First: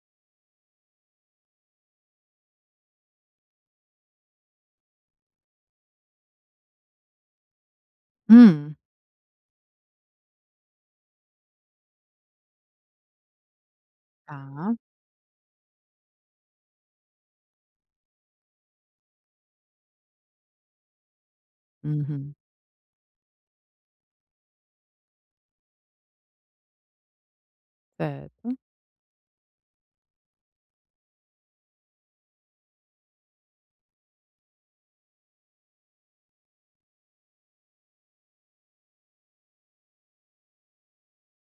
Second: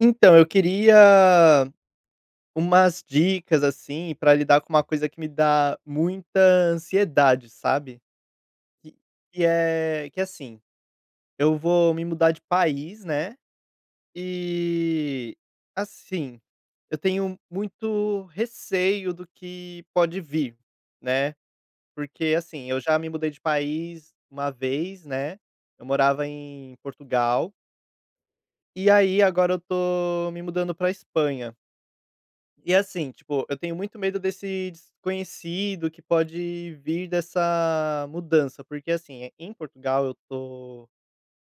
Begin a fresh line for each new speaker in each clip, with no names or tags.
Então, eu queria umas dicas, assim, pra lidar com uma coisa que me dá muita ansiedade, sabe.
Hum,
Que é assim, eu vou me mudar de país, né,
tá.
e, assim, eu tenho muito receio do que pode vir, né.
Uhum.
Porque, assim, eu já me mudei de país uma vez, né, eu morava em Portugal,
Certo,
e aí agora eu tô me mudando pra Espanha. E assim, tipo, eu tenho muito medo desse desconhecido que pode vir dessa mudança, porque assim, em Portugal eu tô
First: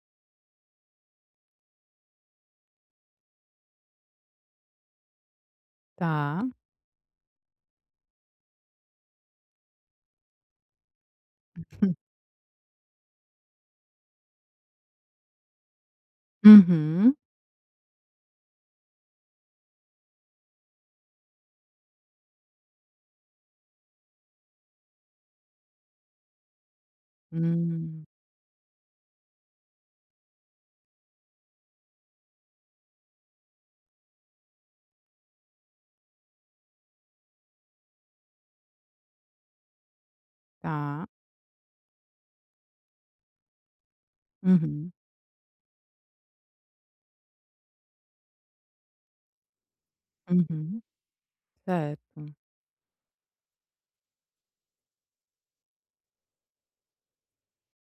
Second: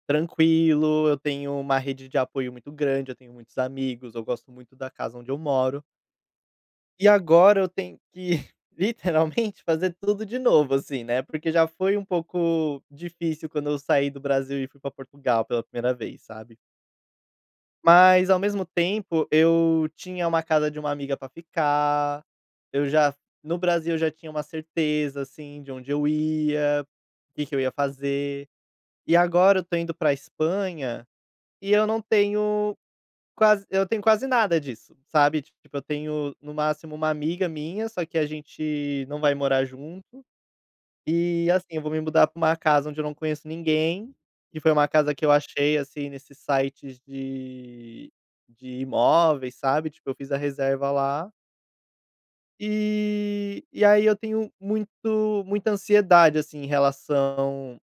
tranquilo, eu tenho uma rede de apoio muito grande, eu tenho muitos amigos, eu gosto muito da casa onde eu moro.
tá.
E agora eu tenho que literalmente fazer tudo de novo assim, né, porque já foi um pouco difícil quando eu saí do Brasil e fui pra Portugal pela primeira vez, sabe.
Uhum.
Mas ao mesmo tempo, eu tinha uma casa de uma amiga pra ficar, eu já no Brasil eu já tinha uma certeza, assim, de onde eu ia, o que que eu ia
Hum,
fazer. E agora eu tô indo pra Espanha, e eu tenho quase nada disso, sabe. Tipo, eu tenho no máximo uma amiga minha, só que a gente não vai morar junto.
tá.
E, assim, eu vou me mudar pra uma casa onde eu não conheço ninguém, e foi uma
Uhum,
casa que eu achei, assim, nesses sites de imóveis, sabe, tipo, eu fiz a
uhum.
reserva lá.
Certo.
E aí eu tenho muito muita ansiedade, assim, em relação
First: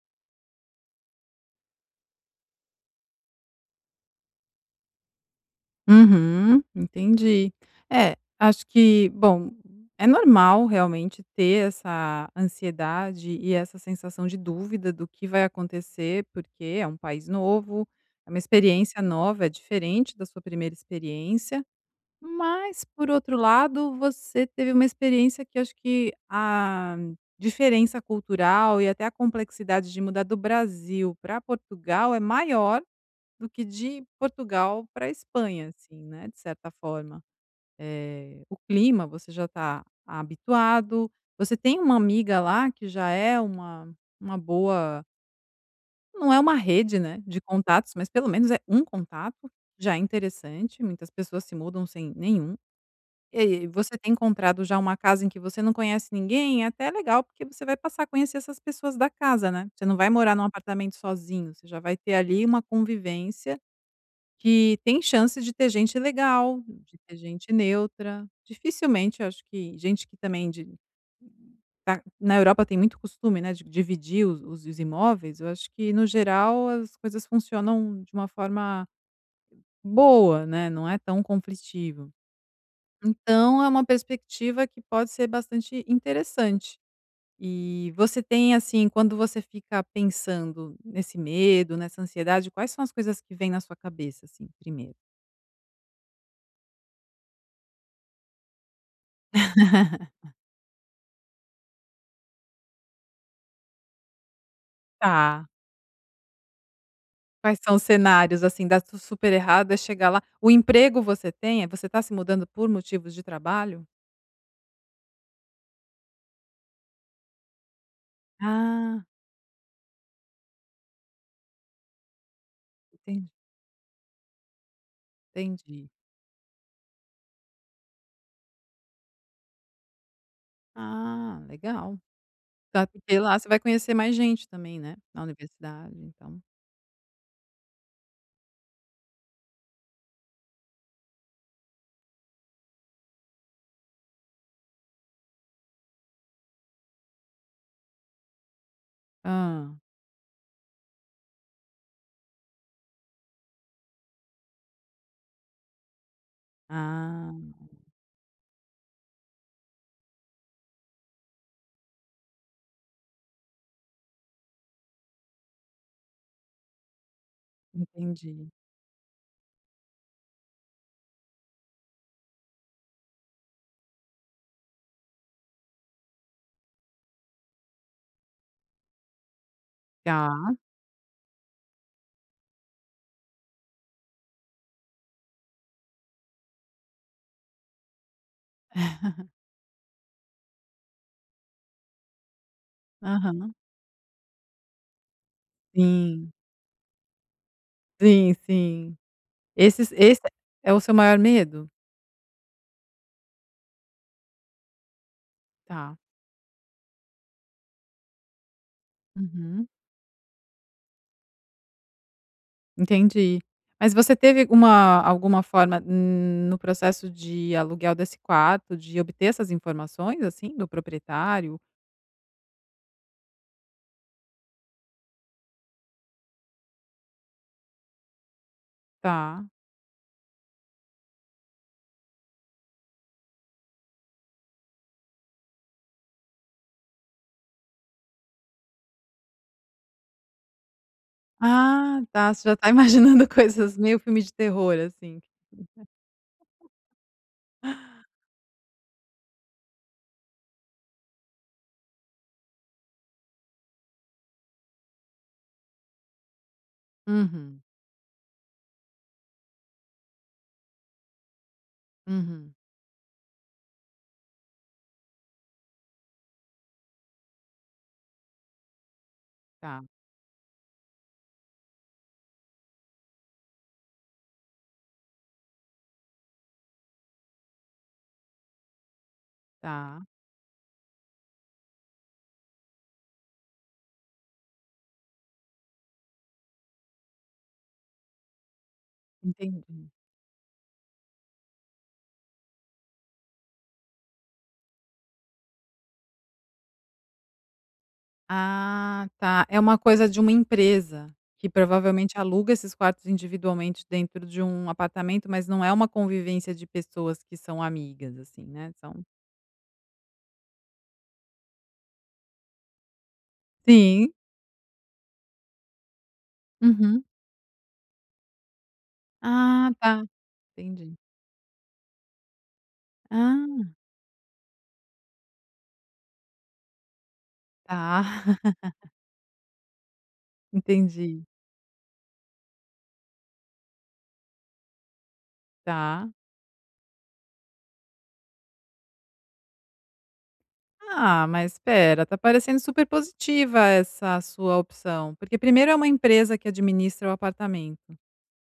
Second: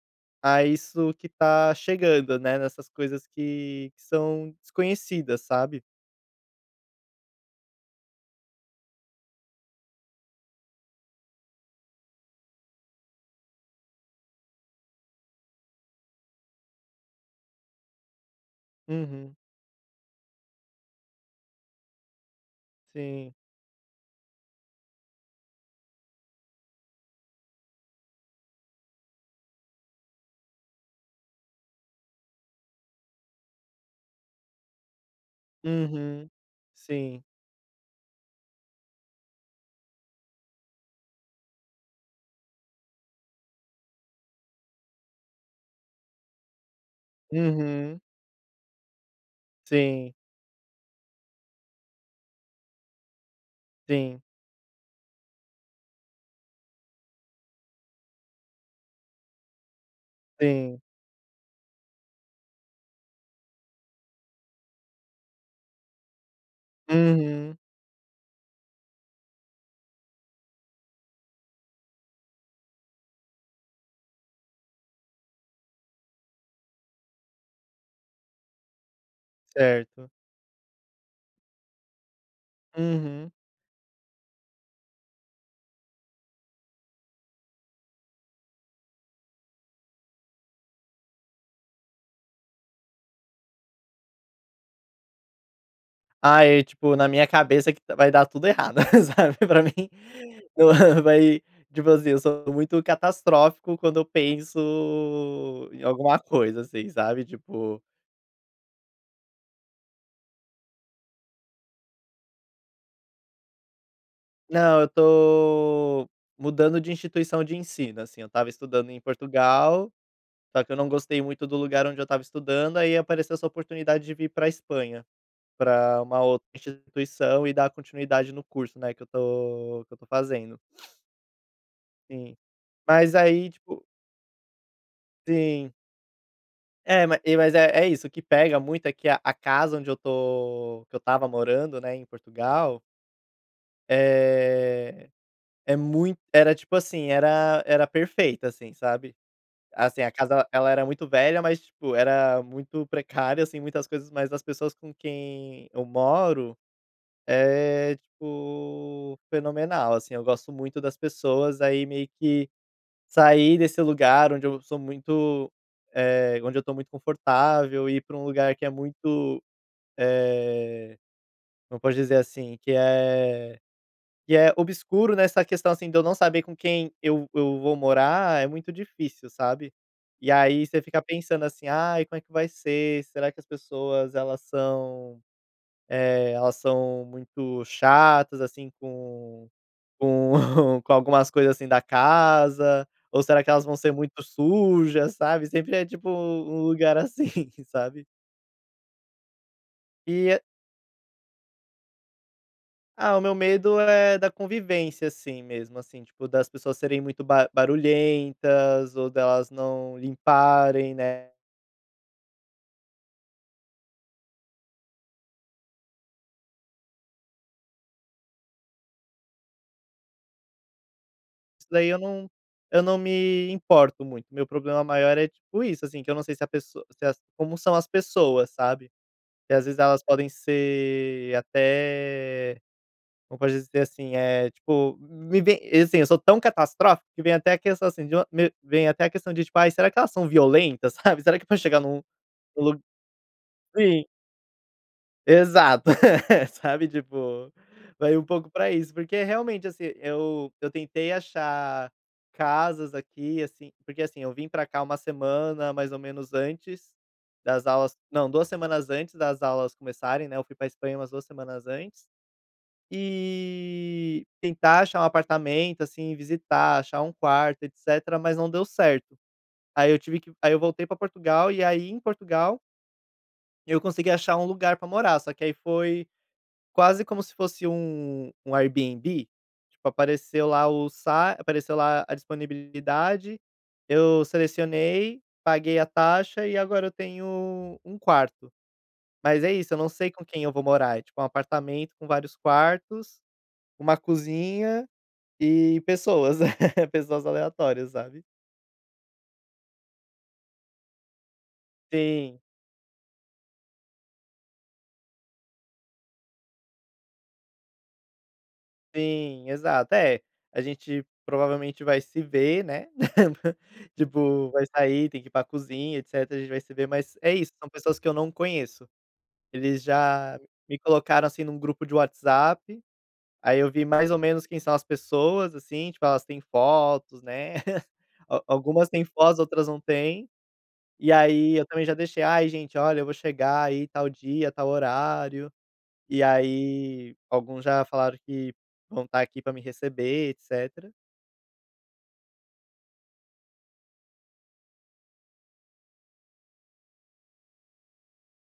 a isso que tá chegando, né, nessas coisas que são desconhecidas, sabe.
Uhum, entendi. É, acho que, bom, é normal realmente ter essa ansiedade e essa sensação de dúvida do que vai acontecer, porque é um país novo, é uma experiência
Uhum.
nova, é diferente da sua primeira experiência. Mas, por
Sim.
outro lado, você teve uma experiência que acho que a diferença cultural e até a complexidade de mudar do Brasil para Portugal é maior do que de Portugal para Espanha, assim, né,
Uhum.
de certa forma.
Sim.
Eh, o clima você já está habituado, você tem uma amiga lá que já é uma boa, não é uma rede, né, de contatos,
Uhum.
mas pelo menos é um contato, já é
Sim,
interessante, muitas pessoas se mudam sem nenhum. E aí, você tem
sim,
encontrado já uma casa em que você não conhece ninguém, é até legal, porque você vai passar a conhecer essas pessoas da casa, né. Você não vai morar num
sim.
apartamento sozinho, você já vai ter ali uma convivência que tem chance de ter gente legal, de ter gente
Uhum.
neutra. Dificilmente, eu acho que gente que também de tá na Europa tem muito costume, né, de dividir os imóveis, eu acho que no geral as coisas funcionam de uma forma
Certo.
boa, né, não é tão conflitivo.
Uhum.
Então é uma perspectiva que pode ser bastante interessante. E você tem, assim, quando você fica pensando nesse medo, nessa ansiedade, quais são as coisas que vêm na sua cabeça, assim, primeiro?
Ah, é, tipo, na minha cabeça que vai dar tudo errado, sabe, pra mim, eu- vai tipo assim, eu sou muito catastrófico quando eu penso
Tá.
em alguma coisa, assim, sabe,
Quais são
tipo:
os cenários, assim, dá tudo super errado, é chegar lá o emprego você tem? Eh, você está se mudando por motivos de trabalho?
"Não, eu tô mudando de instituição de ensino", assim, eu tava estudando em
Ah,
Portugal, só que eu não gostei muito do lugar onde eu tava estudando, aí
entendi,
apareceu essa oportunidade de vir pra Espanha,
entendi.
pra uma outra instituição e dar continuidade no curso, né, que eu tô fazendo.
Ah, legal.
Sim.
Tá,
Mas
porque lá você
aí,
vai
tipo.
conhecer mais gente também, né, na
Sim.
universidade, então.
É, ma e mas é isso, o que pega muito é que a casa onde eu tô que eu estava morando, né, em Portugal, é é muito era tipo assim, era perfeita, assim, sabe.
Ah,
Assim, a casa ela era muito velha, mas, tipo, era muito precária, assim, muitas coisas, mas as pessoas com quem eu moro
ah.
é, tipo, fenomenal, assim, eu gosto muito das pessoas, aí meio que sair desse lugar onde eu sou muito, onde eu tô muito confortável ir pra um
Entendi.
lugar que é muito, eh, como posso dizer assim, que é obscuro nessa questão, assim, de eu não saber com quem eu vou morar, é muito difícil, sabe. E
Tá.
aí você fica pensando assim: "Ai, como é que vai ser? Será que as pessoas elas são, elas são muito chatas, assim, com". Com com algumas coisas, assim, da casa, ou será que
Aham.
elas vão ser muito sujas, sabe? Sempre é tipo
Sim,
um lugar assim, sabe?
sim, sim. Esse
E,
é o seu maior medo?
ah, o meu medo é da convivência, assim, mesmo,
Tá.
assim, tipo, das pessoas serem muito ba barulhentas ou delas
Uhum,
não limparem, né?
entendi. Mas você teve uma alguma forma, no processo de aluguel desse quarto, de obter essas informações, assim, do proprietário?
Isso daí eu não me importo muito. Meu problema maior é tipo isso, assim, que eu não sei se a pessoa se as como são as pessoas, sabe?
Tá.
Que às vezes elas podem ser até. Como pode dizer assim, é tipo, me vem assim, eu sou tão catastrófico que vem até a questão, assim, de uma me vem até a questão de, tipo: "Ai, será que elas são violentas?", sabe, "Será que pra chegar
Ah,
num
tá, você já tá
lugar".
imaginando coisas meio
Sim,
filme de terror, assim.
exato. Sabe, tipo, vai um pouco pra isso, porque realmente, assim, eu tentei achar casas aqui, assim porque, assim, eu vim pra cá uma semana mais ou menos antes
Uhum,
das aulas não, 2 semanas antes das aulas começarem, né, eu fui pra Espanha umas 2 semanas antes.
uhum.
E tentar achar um apartamento, assim, visitar, achar um quarto, etcétera, mas não deu certo.
Tá,
Aí eu voltei pra Portugal, e aí em Portugal eu consegui achar um lugar pra morar, só que aí foi quase como se fosse um Airbnb, tipo,
tá.
apareceu lá a disponibilidade, eu selecionei, paguei a taxa e agora eu tenho um quarto. Mas é isso, eu não
Entendi.
sei com quem eu vou morar, é tipo um apartamento com vários quartos, uma cozinha e pessoas, pessoas aleatórias, sabe.
Ah, tá. É uma coisa de uma empresa que provavelmente
Sim,
aluga esses quartos individualmente dentro de um apartamento, mas não é uma convivência de pessoas que são amigas, assim, né, são.
sim, exato. É, a gente provavelmente vai se ver, né,
Sim,
tipo, vai sair, tem que ir pra cozinha, etcétera, a gente vai se ver,
uhum.
mas é isso, são pessoas que eu não conheço.
Ah,
Eles
tá,
já me
entendi.
colocaram, assim, num grupo de WhatsApp, aí
Ah,
eu vi mais ou menos quem são as pessoas, assim, tipo, elas têm fotos, né,
tá,
al algumas têm fotos, outras não têm, e
entendi,
aí eu também já deixei: "Ai gente, olha, eu vou chegar aí tal dia, tal horário".
tá.
E aí, alguns já falaram que vão estar aqui pra me receber, etcétera.
Ah, mas espera, tá parecendo super positiva essa sua opção, porque primeiro é uma empresa que administra o apartamento.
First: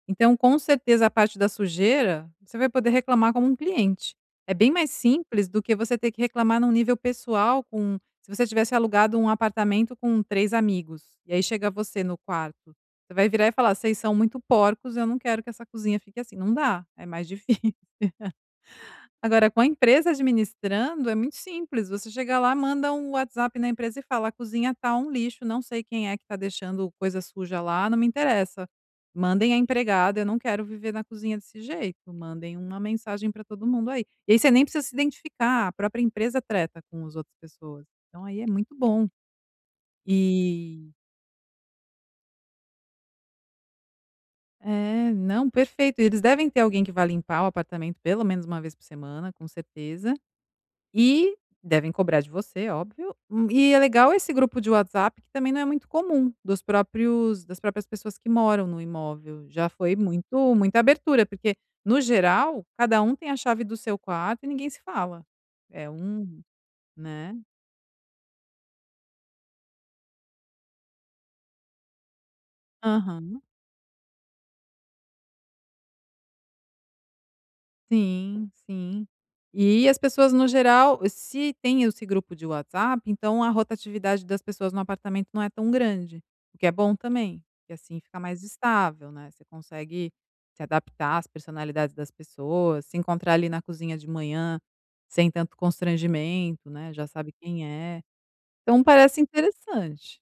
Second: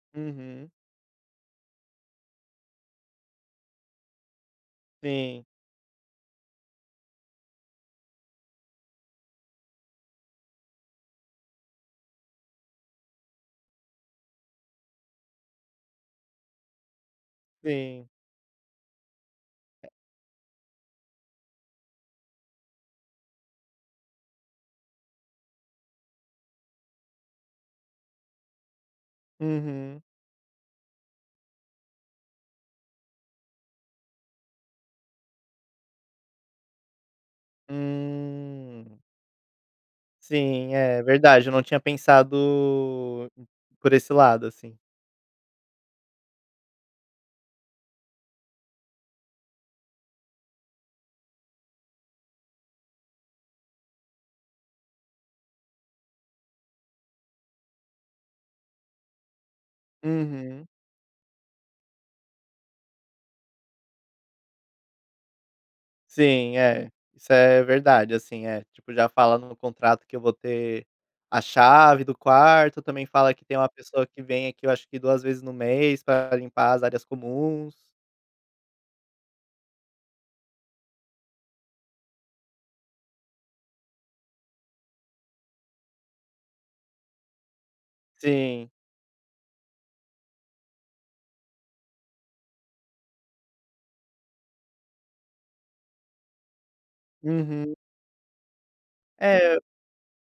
Então, com
Uhum.
certeza, a parte da sujeira, você vai poder reclamar como um cliente. É bem mais
Sim,
simples do que você ter que reclamar num nível pessoal com se você tivesse alugado um apartamento com 3 amigos, e aí chega você no quarto, você vai virar e falar: "Vocês são muito porcos, eu não quero que essa cozinha fique assim". Não dá, é mais difícil.
sim.
Agora com a empresa administrando é muito simples, você chega lá, manda um WhatsApp na empresa e fala: "A cozinha tá um lixo, não sei quem é que tá deixando coisa suja lá, não me interessa. Mandem a
Uhum.
empregada, eu não quero viver na cozinha desse jeito, mandem uma mensagem para todo mundo aí". E aí você nem precisa se identificar, a própria empresa treta com as outras pessoas. Então aí é muito
Hum.
bom.
Sim,
E
é verdade, eu não tinha pensado por esse lado, assim.
é, não, perfeito. Eles devem ter alguém que vá limpar o apartamento pelo menos uma vez por semana, com certeza. E devem cobrar de você, óbvio. E é legal esse grupo de WhatsApp, que também não é muito comum, dos próprios, das próprias pessoas que moram no imóvel. Já foi muito
Uhum.
muita abertura, porque, no geral, cada um tem a chave do seu quarto e ninguém se fala. É um,
Sim, é. Isso
né?
é verdade, assim, é. Tipo, já fala no contrato que eu vou ter a chave do quarto, também fala
Aham.
que tem uma pessoa que vem aqui, eu acho que 2 vezes no mês pra limpar as áreas comuns.
Sim, sim. E as pessoas no geral, se tem esse grupo de WhatsApp, então a rotatividade das pessoas no apartamento não é tão grande, o que é bom também, porque assim fica mais
Sim.
estável, né, você consegue se adaptar às personalidades das pessoas, se encontrar ali na cozinha de manhã, sem tanto constrangimento, né, já sabe quem
Uhum.
é. Então parece
É.
interessante.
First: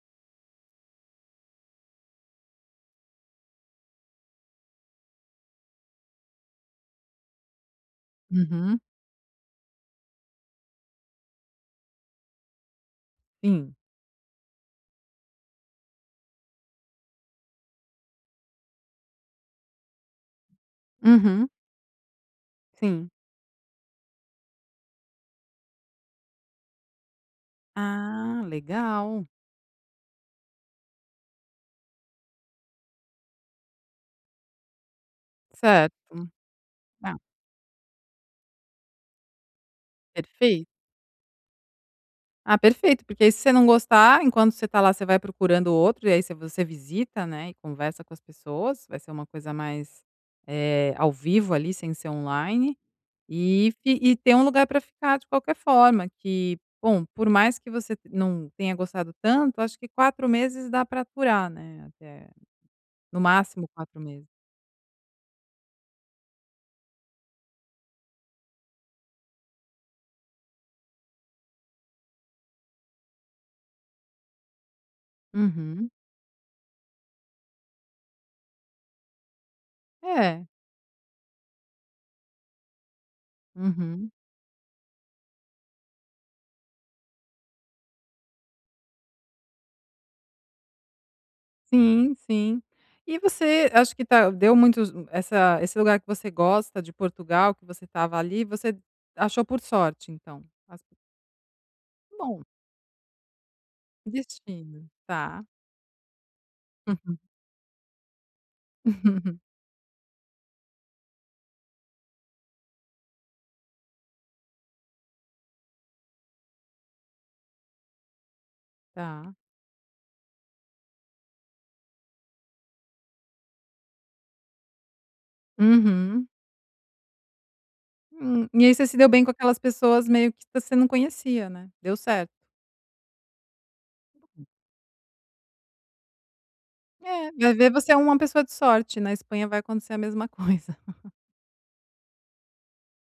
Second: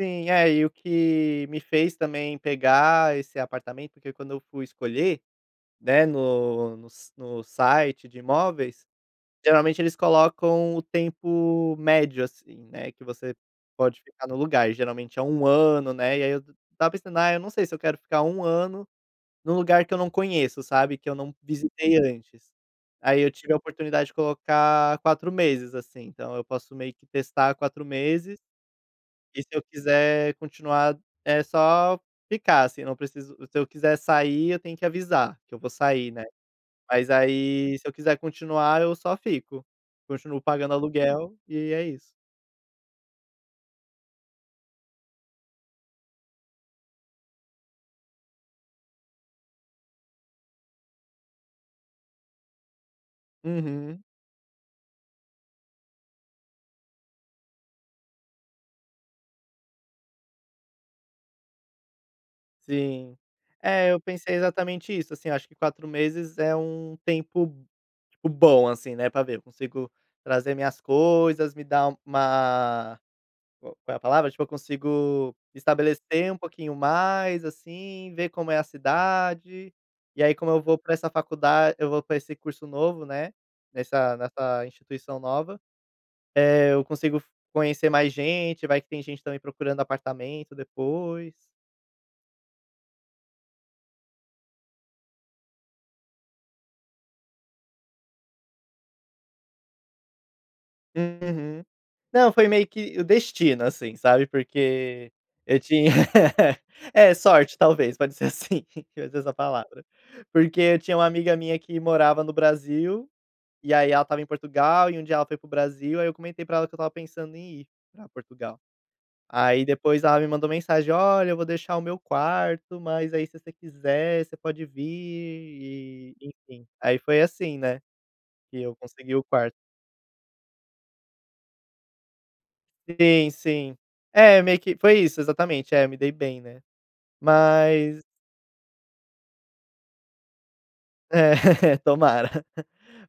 Sim, é, e o que me fez também pegar esse apartamento, porque quando eu fui escolher, né, no site de
Uhum,
imóveis, geralmente eles colocam o tempo médio, assim, né, que você
sim.
pode ficar no lugar, geralmente é um ano, né, e aí eu t estava pensando: "Ah, eu não sei se eu quero ficar um ano num lugar que eu não conheço, sabe, que eu não
Uhum,
visitei antes".
sim.
Aí eu tive a oportunidade de colocar 4 meses, assim, então eu posso meio que testar quatro meses
Ah, legal.
e se eu quiser continuar, é só ficar, assim, não preciso. Se eu quiser sair, eu tenho que avisar que eu vou
Certo.
sair, né. Mas
Ah,
aí, se eu quiser continuar, eu só fico. Continuo pagando
perfeito.
aluguel e é isso.
Ah, perfeito, porque aí se você não gostar, enquanto você tá lá, você vai procurando outro, e aí você visita, né, e conversa com as pessoas, vai ser uma coisa mais, eh, ao vivo ali, sem ser online, e fi
Uhum,
e ter um lugar para ficar de qualquer forma, que, bom, por mais que você não tenha gostado tanto, acho que 4 meses para aturar, né, até
sim.
no máximo
É,
quatro
eu
meses.
pensei exatamente isso, assim, acho que 4 meses é um tempo, tipo, bom, assim, né, pra ver, eu consigo trazer minhas coisas, me dar uma. Qual é a palavra? Tipo, eu consigo
Uhum.
estabelecer um pouquinho mais, assim, ver como é a cidade, e aí
É.
como eu vou para essa faculdade eu vou para esse curso novo, né,
Uhum.
nessa instituição nova, eu consigo conhecer mais gente, vai que tem gente também procurando apartamento depois.
Sim, sim. E você, acho que tá, deu muitos, essa esse lugar que você gosta de Portugal, que você estava ali, você achou por sorte, então? As,
Uhum. Não,
bom,
foi meio que o destino, assim, sabe,
destino.
porque
Tá.
eu tinha é,
Uhum.
sorte talvez, pode ser assim, pode ser essa palavra. Porque eu tinha uma amiga minha que morava no Brasil. E aí ela estava em Portugal e um dia ela foi pro Brasil, aí eu comentei pra ela que eu estava pensando em ir pra Portugal.
Tá.
Aí depois ela me mandou mensagem: "Olha, eu vou deixar o meu quarto, mas aí se você quiser, você pode vir", e
Uhum.
enfim. Aí foi assim, né, que
E aí
eu
você se deu
consegui o
bem com
quarto.
aquelas pessoas meio que você não conhecia, né. Deu certo.
Sim, sim. É, meio que foi isso, exatamente. É, me dei bem, né.
É, vai ver, você é
Mas
uma pessoa de sorte, na Espanha vai acontecer a mesma coisa.
é, tomara.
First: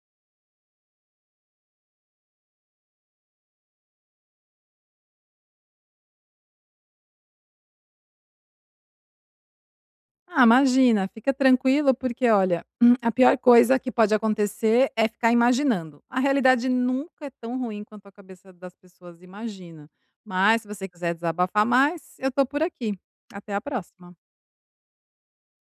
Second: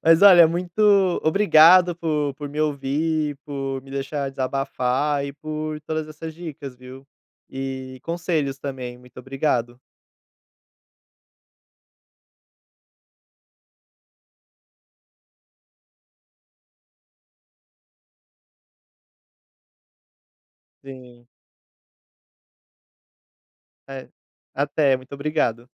Mas olha, muito obrigado por me ouvir, por me deixar desabafar e por todas essas dicas, viu. E conselhos também, muito obrigado.
Ah, imagina, fica tranquilo, porque olha, a pior coisa que pode acontecer é ficar imaginando. A realidade nunca é tão ruim quanto a cabeça das pessoas imagina. Mas se você quiser
Sim.
desabafar mais, eu tô por aqui. Até a
É.
próxima.
Até, muito obrigado.